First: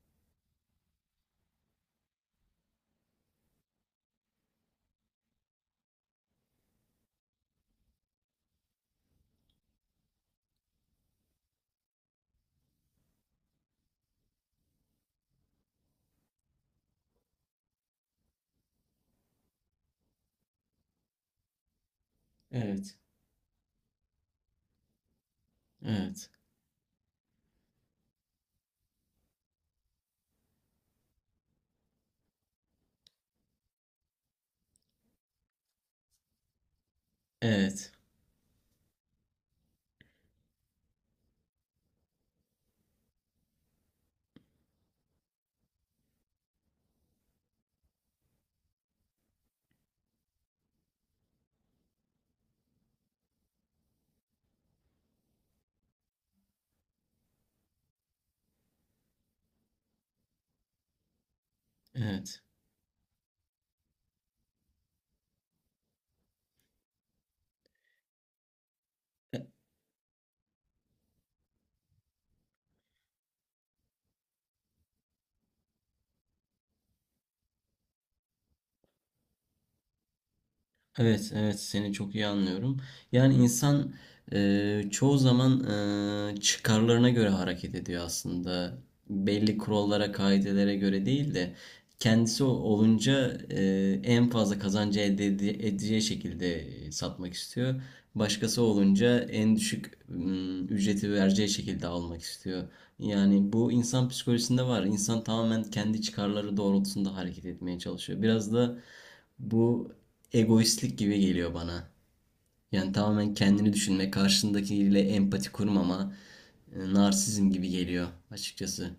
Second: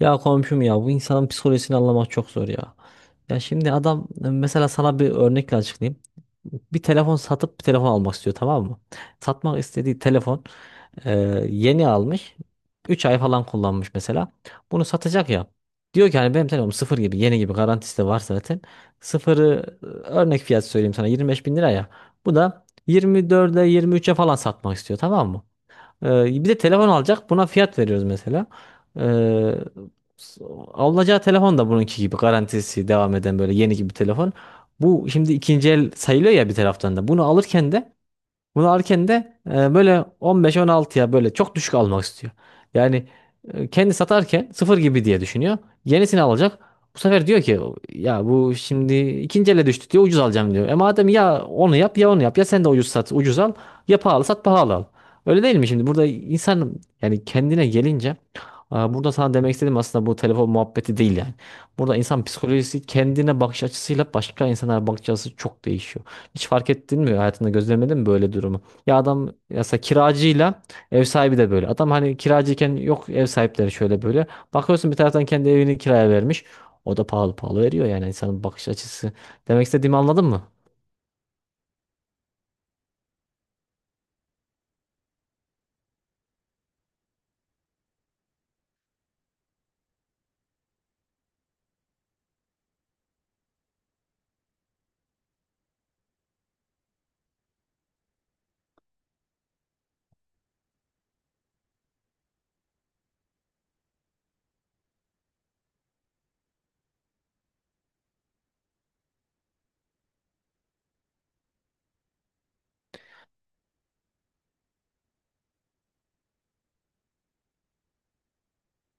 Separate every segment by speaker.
Speaker 1: Ya komşum, ya bu insanın psikolojisini anlamak çok zor ya. Ya şimdi adam, mesela sana bir örnekle açıklayayım. Bir telefon satıp bir telefon almak istiyor, tamam mı? Satmak istediği telefon e, yeni almış. Üç ay falan kullanmış mesela. Bunu satacak ya. Diyor ki hani benim telefonum sıfır gibi, yeni gibi, garantisi de var zaten. Sıfırı örnek fiyat söyleyeyim sana, 25 bin lira ya. Bu da
Speaker 2: Evet,
Speaker 1: 24'e, 23'e falan satmak istiyor, tamam mı?
Speaker 2: evet,
Speaker 1: Bir de telefon alacak. Buna fiyat veriyoruz mesela. Ee, s- alınacağı telefon da bununki gibi garantisi devam eden, böyle yeni gibi bir telefon. Bu şimdi ikinci el sayılıyor ya bir taraftan da. Bunu alırken
Speaker 2: evet,
Speaker 1: de bunu alırken de böyle 15-16'ya, böyle çok düşük almak istiyor. Yani kendi satarken sıfır gibi diye düşünüyor. Yenisini alacak. Bu sefer diyor ki ya bu şimdi ikinci ele düştü diyor, ucuz alacağım diyor. E madem, ya onu yap ya onu yap, ya sen de ucuz sat ucuz al, ya pahalı sat pahalı al. Öyle değil mi şimdi? Burada insan, yani kendine gelince, burada sana demek istediğim aslında bu telefon muhabbeti değil yani. Burada insan
Speaker 2: evet.
Speaker 1: psikolojisi, kendine bakış açısıyla başka insanlara bakış açısı çok değişiyor. Hiç fark ettin mi? Hayatında gözlemledin mi böyle durumu? Ya adam, ya
Speaker 2: E-
Speaker 1: mesela kiracıyla ev sahibi de böyle. Adam hani kiracıyken yok ev sahipleri şöyle böyle. Bakıyorsun bir taraftan kendi evini kiraya vermiş. O da pahalı pahalı veriyor, yani insanın bakış açısı. Demek istediğimi anladın mı?
Speaker 2: Evet, evet, seni çok iyi anlıyorum. Yani insan çoğu zaman çıkarlarına göre hareket ediyor aslında. Belli kurallara, kaidelere göre değil de kendisi olunca en fazla kazancı elde edeceği şekilde satmak istiyor. Başkası olunca en düşük ücreti vereceği şekilde almak istiyor. Yani bu insan psikolojisinde var. İnsan tamamen kendi çıkarları doğrultusunda hareket etmeye çalışıyor. Biraz da bu egoistlik gibi geliyor bana. Yani tamamen kendini düşünme, karşındakiyle empati kurmama, narsizm gibi geliyor açıkçası.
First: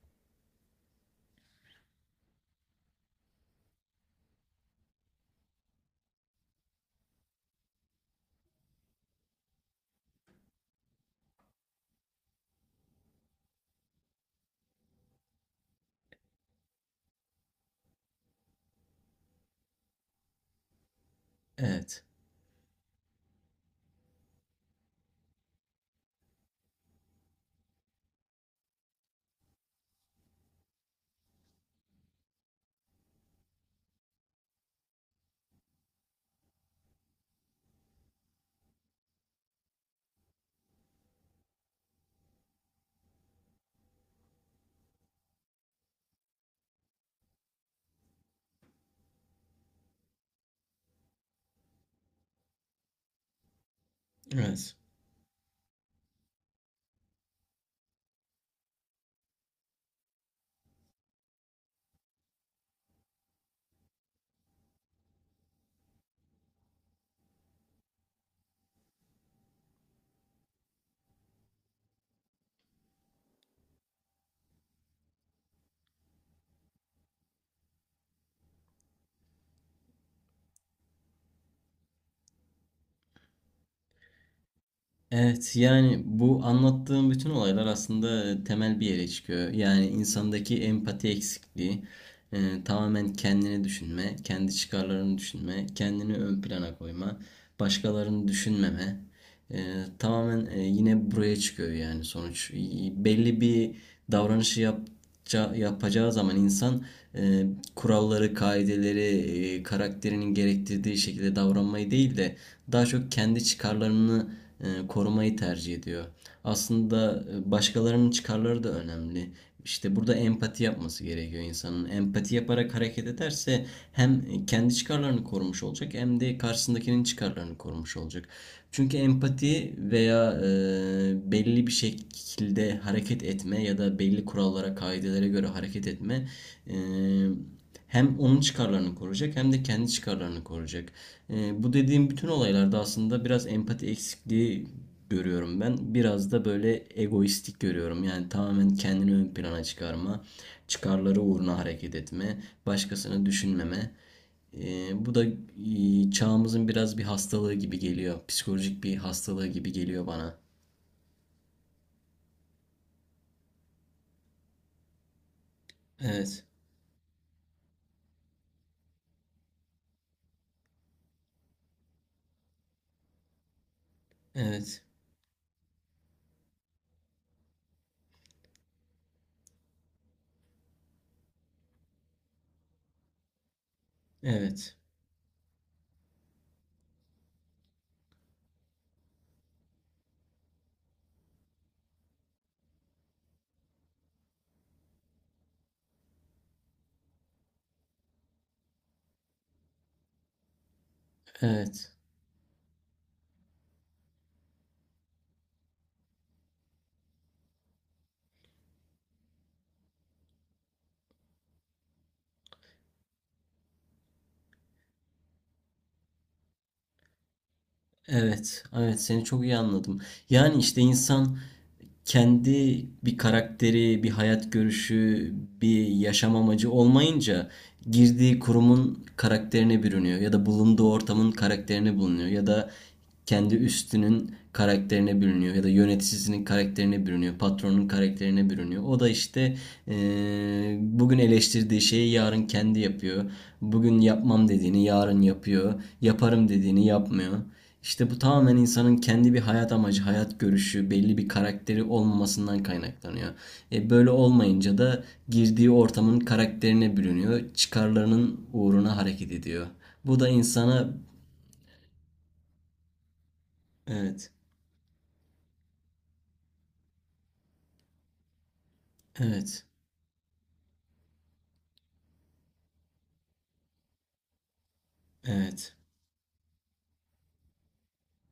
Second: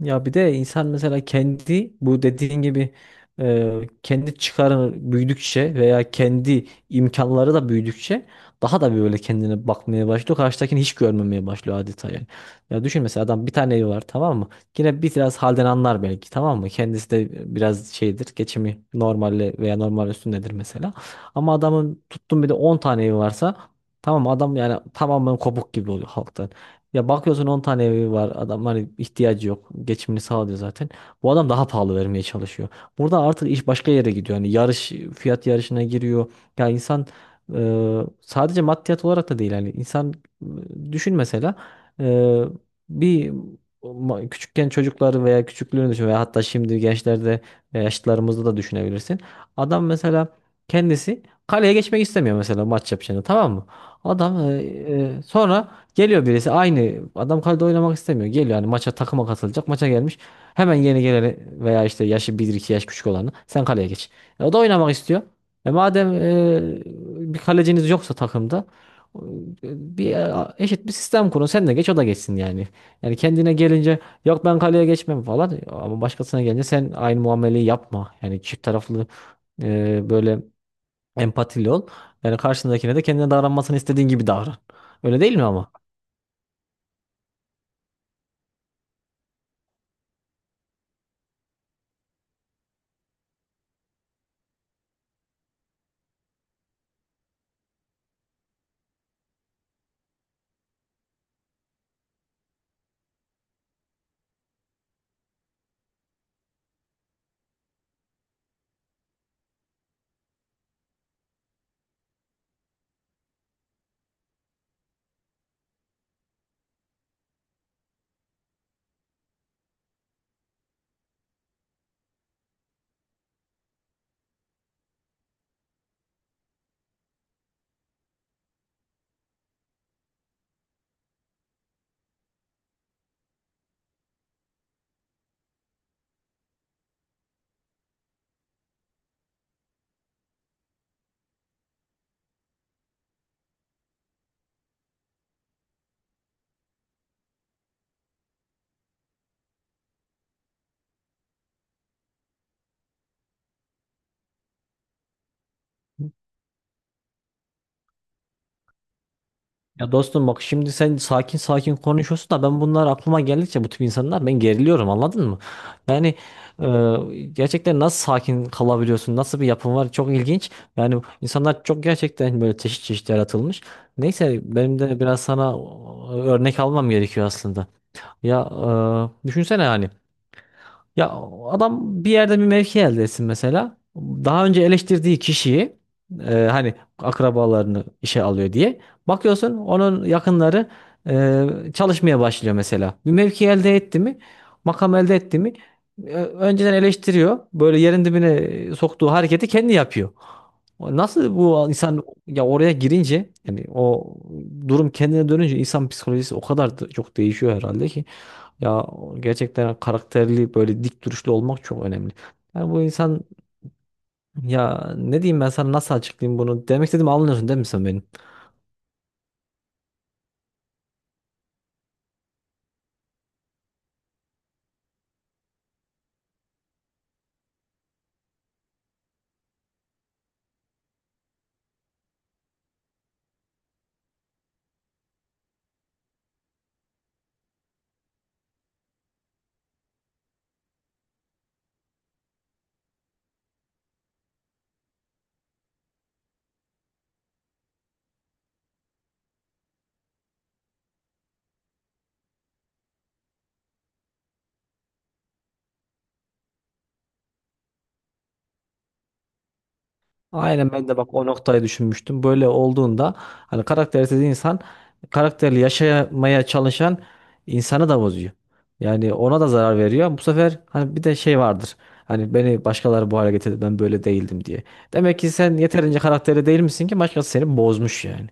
Speaker 1: Ya bir de insan mesela kendi, bu dediğin gibi, kendi çıkarı büyüdükçe veya kendi imkanları da büyüdükçe daha da böyle kendine bakmaya başlıyor. Karşıdakini hiç görmemeye başlıyor adeta yani. Ya düşün mesela, adam bir tane evi var, tamam mı? Yine biraz halden anlar belki, tamam mı? Kendisi de biraz şeydir, geçimi normalle veya normal üstündedir mesela. Ama adamın
Speaker 2: Evet.
Speaker 1: tuttum bir de 10 tane evi varsa, tamam mı, adam yani tamamen kopuk gibi oluyor halkta. Ya bakıyorsun 10 tane evi var adam, hani ihtiyacı yok. Geçimini sağlıyor zaten. Bu adam daha pahalı vermeye çalışıyor. Burada artık iş başka yere gidiyor. Hani yarış, fiyat yarışına giriyor. Ya insan sadece maddiyat olarak da değil, yani insan düşün mesela e, bir küçükken çocukları veya küçüklüğünü düşün, veya hatta şimdi gençlerde veya yaşlılarımızda da düşünebilirsin. Adam mesela kendisi kaleye geçmek istemiyor mesela, maç yapacağını, tamam mı? Adam e,
Speaker 2: Evet.
Speaker 1: e, sonra geliyor birisi, aynı adam kalede oynamak istemiyor. Geliyor hani maça, takıma katılacak. Maça gelmiş. Hemen yeni geleni veya işte yaşı bir iki yaş küçük olanı, sen kaleye geç. E, o da oynamak istiyor. E madem, bir kaleciniz yoksa takımda, e, bir eşit bir sistem kurun. Sen de geç o da geçsin yani. Yani kendine gelince yok ben kaleye geçmem falan, e ama başkasına gelince sen aynı muameleyi yapma. Yani çift taraflı, böyle empatili ol. Yani karşındakine de kendine davranmasını istediğin gibi davran. Öyle değil mi
Speaker 2: Evet,
Speaker 1: ama?
Speaker 2: yani bu anlattığım bütün olaylar aslında temel bir yere çıkıyor. Yani insandaki empati eksikliği, tamamen kendini düşünme, kendi çıkarlarını düşünme, kendini ön plana koyma, başkalarını düşünmeme. E, Tamamen yine buraya çıkıyor yani sonuç. Belli bir davranışı yapacağı zaman insan e, kuralları, kaideleri, karakterinin gerektirdiği şekilde davranmayı değil de daha çok kendi çıkarlarını korumayı tercih ediyor aslında, başkalarının çıkarları da önemli. İşte burada empati yapması gerekiyor insanın. Empati yaparak hareket ederse hem kendi çıkarlarını korumuş olacak hem de karşısındakinin çıkarlarını korumuş olacak. Çünkü empati veya belli bir şekilde hareket etme ya da belli kurallara, kaidelere göre hareket etme e, hem onun çıkarlarını koruyacak hem de kendi çıkarlarını koruyacak. Bu dediğim bütün olaylarda aslında biraz empati eksikliği görüyorum ben. Biraz da böyle egoistik görüyorum. Yani tamamen kendini ön plana çıkarma, çıkarları uğruna hareket etme, başkasını düşünmeme. Bu da çağımızın biraz bir hastalığı gibi geliyor. Psikolojik bir hastalığı gibi
Speaker 1: Ya
Speaker 2: geliyor
Speaker 1: dostum,
Speaker 2: bana.
Speaker 1: bak şimdi sen sakin sakin konuşuyorsun da ben bunlar aklıma geldikçe, bu tip insanlar, ben geriliyorum, anladın mı? Yani
Speaker 2: Evet,
Speaker 1: gerçekten nasıl sakin kalabiliyorsun? Nasıl bir yapın var? Çok ilginç. Yani insanlar çok gerçekten böyle çeşit çeşit yaratılmış. Neyse benim
Speaker 2: evet,
Speaker 1: de biraz sana örnek almam gerekiyor aslında. Ya düşünsene yani, ya adam bir yerde bir mevki elde etsin mesela. Daha önce
Speaker 2: evet,
Speaker 1: eleştirdiği kişiyi, hani akrabalarını işe alıyor diye. Bakıyorsun onun yakınları çalışmaya başlıyor mesela. Bir mevki elde etti mi, makam elde etti mi, önceden eleştiriyor. Böyle yerin dibine soktuğu hareketi kendi yapıyor. Nasıl bu
Speaker 2: evet,
Speaker 1: insan ya, oraya girince, yani o durum kendine dönünce, insan psikolojisi o kadar da çok değişiyor herhalde ki. Ya gerçekten karakterli, böyle dik duruşlu olmak çok önemli. Yani bu insan, ya ne diyeyim ben sana, nasıl açıklayayım bunu? Demek istediğimi anlıyorsun değil mi sen benim?
Speaker 2: evet, evet. Seni çok iyi anladım. Yani işte insan kendi bir karakteri, bir hayat görüşü, bir yaşam amacı olmayınca girdiği kurumun karakterine bürünüyor ya da bulunduğu ortamın karakterine bulunuyor ya da kendi üstünün karakterine bürünüyor ya da yöneticisinin karakterine bürünüyor, patronun karakterine bürünüyor. O da işte eee, bugün eleştirdiği şeyi yarın kendi yapıyor. Bugün yapmam dediğini yarın yapıyor. Yaparım dediğini yapmıyor. İşte bu tamamen insanın kendi bir hayat amacı, hayat görüşü, belli bir karakteri olmamasından kaynaklanıyor. E böyle olmayınca da girdiği ortamın karakterine bürünüyor, çıkarlarının uğruna hareket ediyor. Bu da
Speaker 1: Aynen,
Speaker 2: insana
Speaker 1: ben de bak o noktayı düşünmüştüm. Böyle olduğunda, hani karaktersiz
Speaker 2: evet,
Speaker 1: insan karakterli yaşamaya çalışan insanı da bozuyor. Yani ona da
Speaker 2: evet,
Speaker 1: zarar veriyor. Bu sefer hani bir de şey vardır. Hani beni başkaları bu hale getirdi, ben böyle değildim diye. Demek ki sen
Speaker 2: evet,
Speaker 1: yeterince karakterli değil misin ki başkası seni bozmuş yani.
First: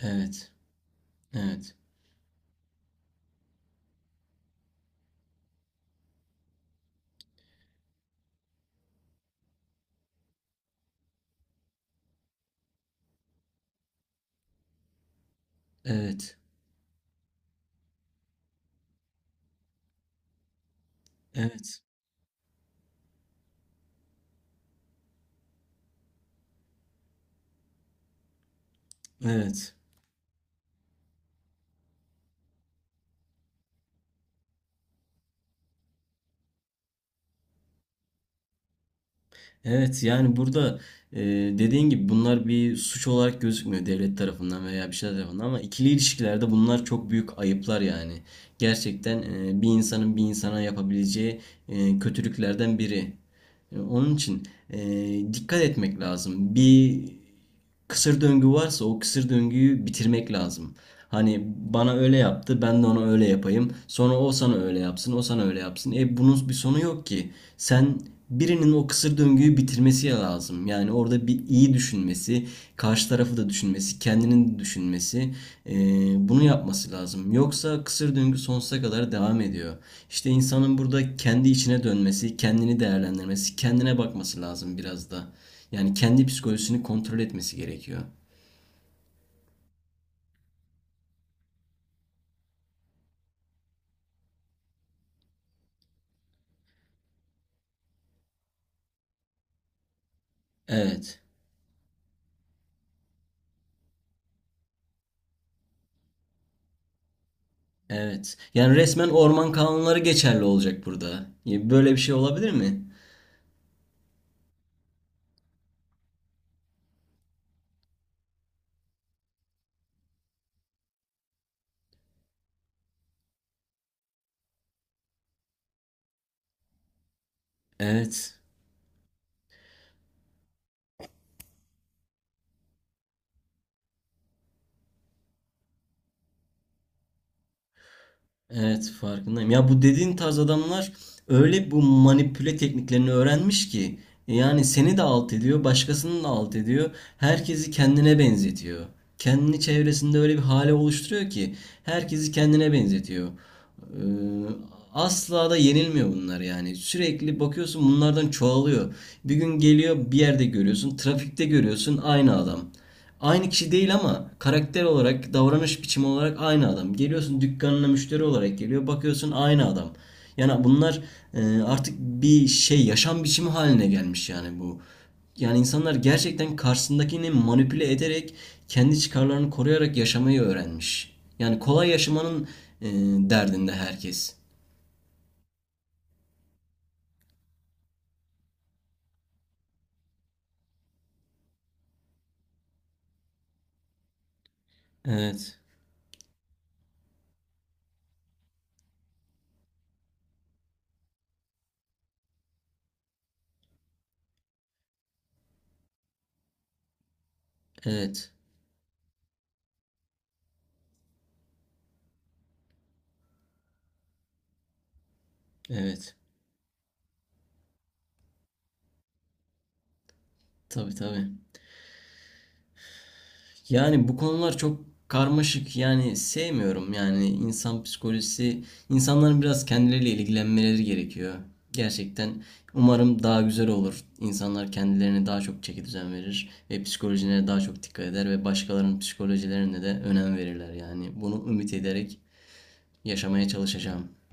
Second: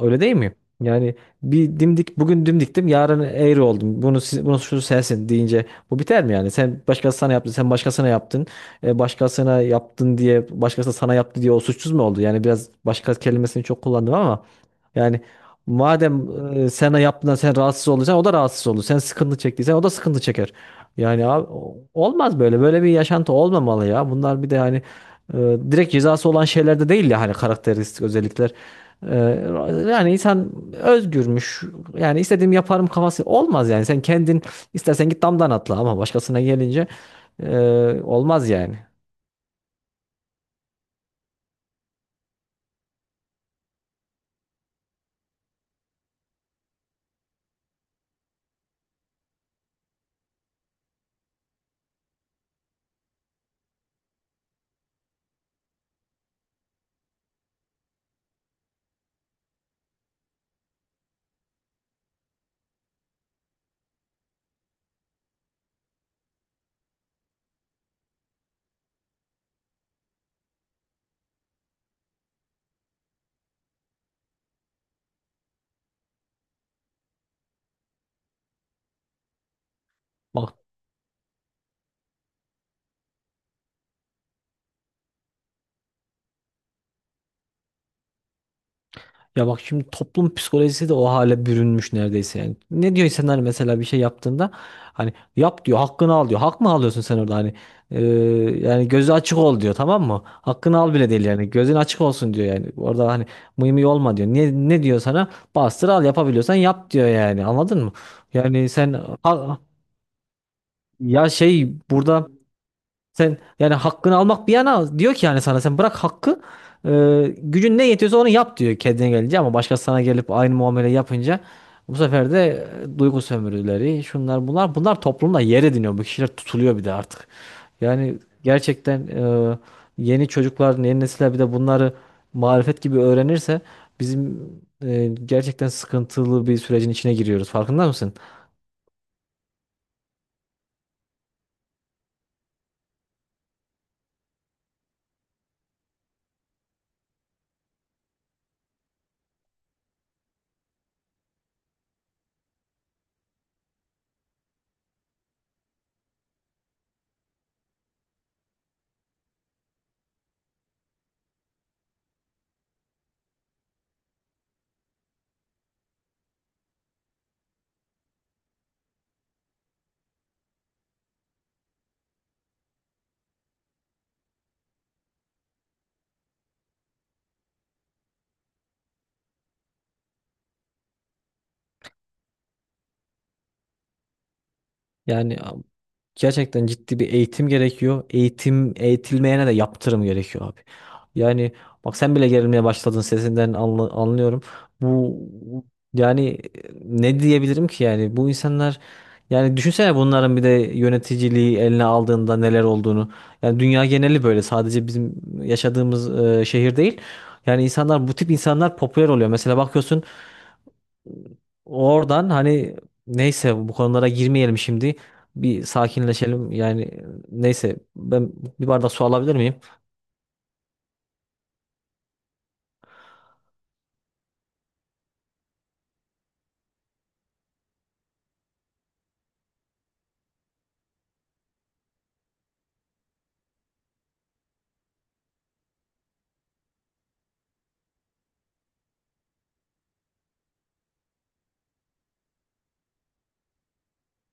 Speaker 1: Öyle değil
Speaker 2: evet,
Speaker 1: mi? Yani
Speaker 2: evet,
Speaker 1: bir dimdik, bugün dimdiktim yarın eğri oldum. Bunun suçlusu sensin deyince bu biter mi yani? Sen başkasına, sana yaptı, sen başkasına yaptın. E, başkasına yaptın diye, başkası sana yaptı diye o suçsuz mu oldu? Yani biraz başka kelimesini çok kullandım ama yani madem
Speaker 2: evet,
Speaker 1: sana yaptığından sen rahatsız olacaksın, o da rahatsız olur. Sen sıkıntı çektiysen o da sıkıntı çeker. Yani abi,
Speaker 2: evet,
Speaker 1: olmaz böyle. Böyle bir yaşantı olmamalı ya. Bunlar bir de hani e, direkt cezası olan şeyler de değil ya, hani karakteristik özellikler. Ee,
Speaker 2: evet.
Speaker 1: yani insan özgürmüş. Yani istediğimi yaparım kafası olmaz yani. Sen kendin istersen git damdan atla, ama başkasına gelince, e, olmaz yani.
Speaker 2: Evet, yani burada e, dediğin gibi bunlar bir suç olarak gözükmüyor devlet tarafından veya bir şeyler tarafından ama ikili ilişkilerde bunlar çok büyük ayıplar yani. Gerçekten bir insanın bir insana yapabileceği kötülüklerden biri. Onun için dikkat etmek lazım. Bir kısır döngü varsa o kısır döngüyü bitirmek lazım. Hani bana öyle yaptı, ben de ona öyle yapayım. Sonra o sana öyle yapsın, o sana öyle yapsın. E bunun bir sonu yok ki. Sen birinin o kısır döngüyü bitirmesi lazım. Yani orada bir iyi düşünmesi, karşı tarafı da düşünmesi, kendinin de düşünmesi, e, bunu yapması lazım. Yoksa kısır döngü sonsuza kadar devam ediyor. İşte
Speaker 1: Bak,
Speaker 2: insanın burada kendi içine dönmesi, kendini değerlendirmesi, kendine bakması lazım biraz da. Yani kendi psikolojisini kontrol etmesi gerekiyor.
Speaker 1: ya bak şimdi toplum psikolojisi de o hale bürünmüş neredeyse yani. Ne diyor insanlar mesela bir şey yaptığında, hani yap diyor, hakkını al diyor. Hak mı alıyorsun sen orada hani? Ee, yani gözü açık ol diyor, tamam mı? Hakkını al bile
Speaker 2: Evet.
Speaker 1: değil yani, gözün açık olsun diyor yani. Orada hani mıy mıy olma diyor. Ne, ne diyor sana? Bastır al, yapabiliyorsan yap diyor yani, anladın mı?
Speaker 2: Evet.
Speaker 1: Yani
Speaker 2: Yani
Speaker 1: sen,
Speaker 2: resmen orman
Speaker 1: ha-
Speaker 2: kanunları geçerli olacak
Speaker 1: ya
Speaker 2: burada.
Speaker 1: şey,
Speaker 2: Böyle bir şey
Speaker 1: burada
Speaker 2: olabilir mi?
Speaker 1: sen yani hakkını almak bir yana, diyor ki yani sana, sen bırak hakkı, e, gücün ne yetiyorsa onu yap diyor kendine gelince, ama başkası sana gelip aynı muamele yapınca, bu sefer de duygu sömürüleri, şunlar bunlar, bunlar toplumda yer ediniyor, bu kişiler tutuluyor bir de artık. Yani
Speaker 2: Evet.
Speaker 1: gerçekten yeni çocuklar, yeni nesiller bir de bunları marifet gibi öğrenirse bizim, gerçekten sıkıntılı bir sürecin içine giriyoruz, farkında mısın?
Speaker 2: Evet, farkındayım. Ya bu dediğin tarz adamlar öyle bu manipüle tekniklerini öğrenmiş ki yani seni de alt ediyor, başkasını da alt ediyor. Herkesi kendine benzetiyor. Kendini çevresinde öyle bir hale oluşturuyor ki herkesi kendine benzetiyor. Ee, Asla da yenilmiyor bunlar yani. Sürekli bakıyorsun bunlardan çoğalıyor. Bir gün geliyor bir yerde görüyorsun, trafikte görüyorsun aynı adam. Aynı kişi değil ama karakter olarak, davranış biçimi olarak aynı adam. Geliyorsun dükkanına müşteri olarak geliyor, bakıyorsun aynı adam. Yani bunlar artık bir şey, yaşam biçimi haline gelmiş yani bu. Yani insanlar gerçekten karşısındakini manipüle ederek, kendi çıkarlarını koruyarak yaşamayı öğrenmiş. Yani kolay yaşamanın e, derdinde herkes.
Speaker 1: Yani gerçekten ciddi bir eğitim gerekiyor. Eğitim, eğitilmeyene de yaptırım gerekiyor abi. Yani bak sen bile gerilmeye başladın, sesinden anlıyorum. Bu,
Speaker 2: Evet,
Speaker 1: yani ne diyebilirim ki yani, bu insanlar, yani düşünsene bunların bir de yöneticiliği eline aldığında neler olduğunu. Yani dünya geneli böyle, sadece bizim yaşadığımız şehir değil. Yani insanlar, bu tip
Speaker 2: evet,
Speaker 1: insanlar popüler oluyor. Mesela bakıyorsun, oradan hani, neyse bu konulara girmeyelim şimdi. Bir
Speaker 2: evet.
Speaker 1: sakinleşelim. Yani neyse, ben bir bardak su alabilir miyim?
Speaker 2: Tabii, tabii. Yani bu konular çok karmaşık. Yani sevmiyorum. Yani insan psikolojisi, insanların biraz kendileriyle ilgilenmeleri gerekiyor. Gerçekten umarım daha güzel olur. İnsanlar kendilerine daha çok çeki düzen verir ve psikolojilerine daha çok dikkat eder ve başkalarının psikolojilerine de önem verirler. Yani bunu ümit ederek yaşamaya çalışacağım.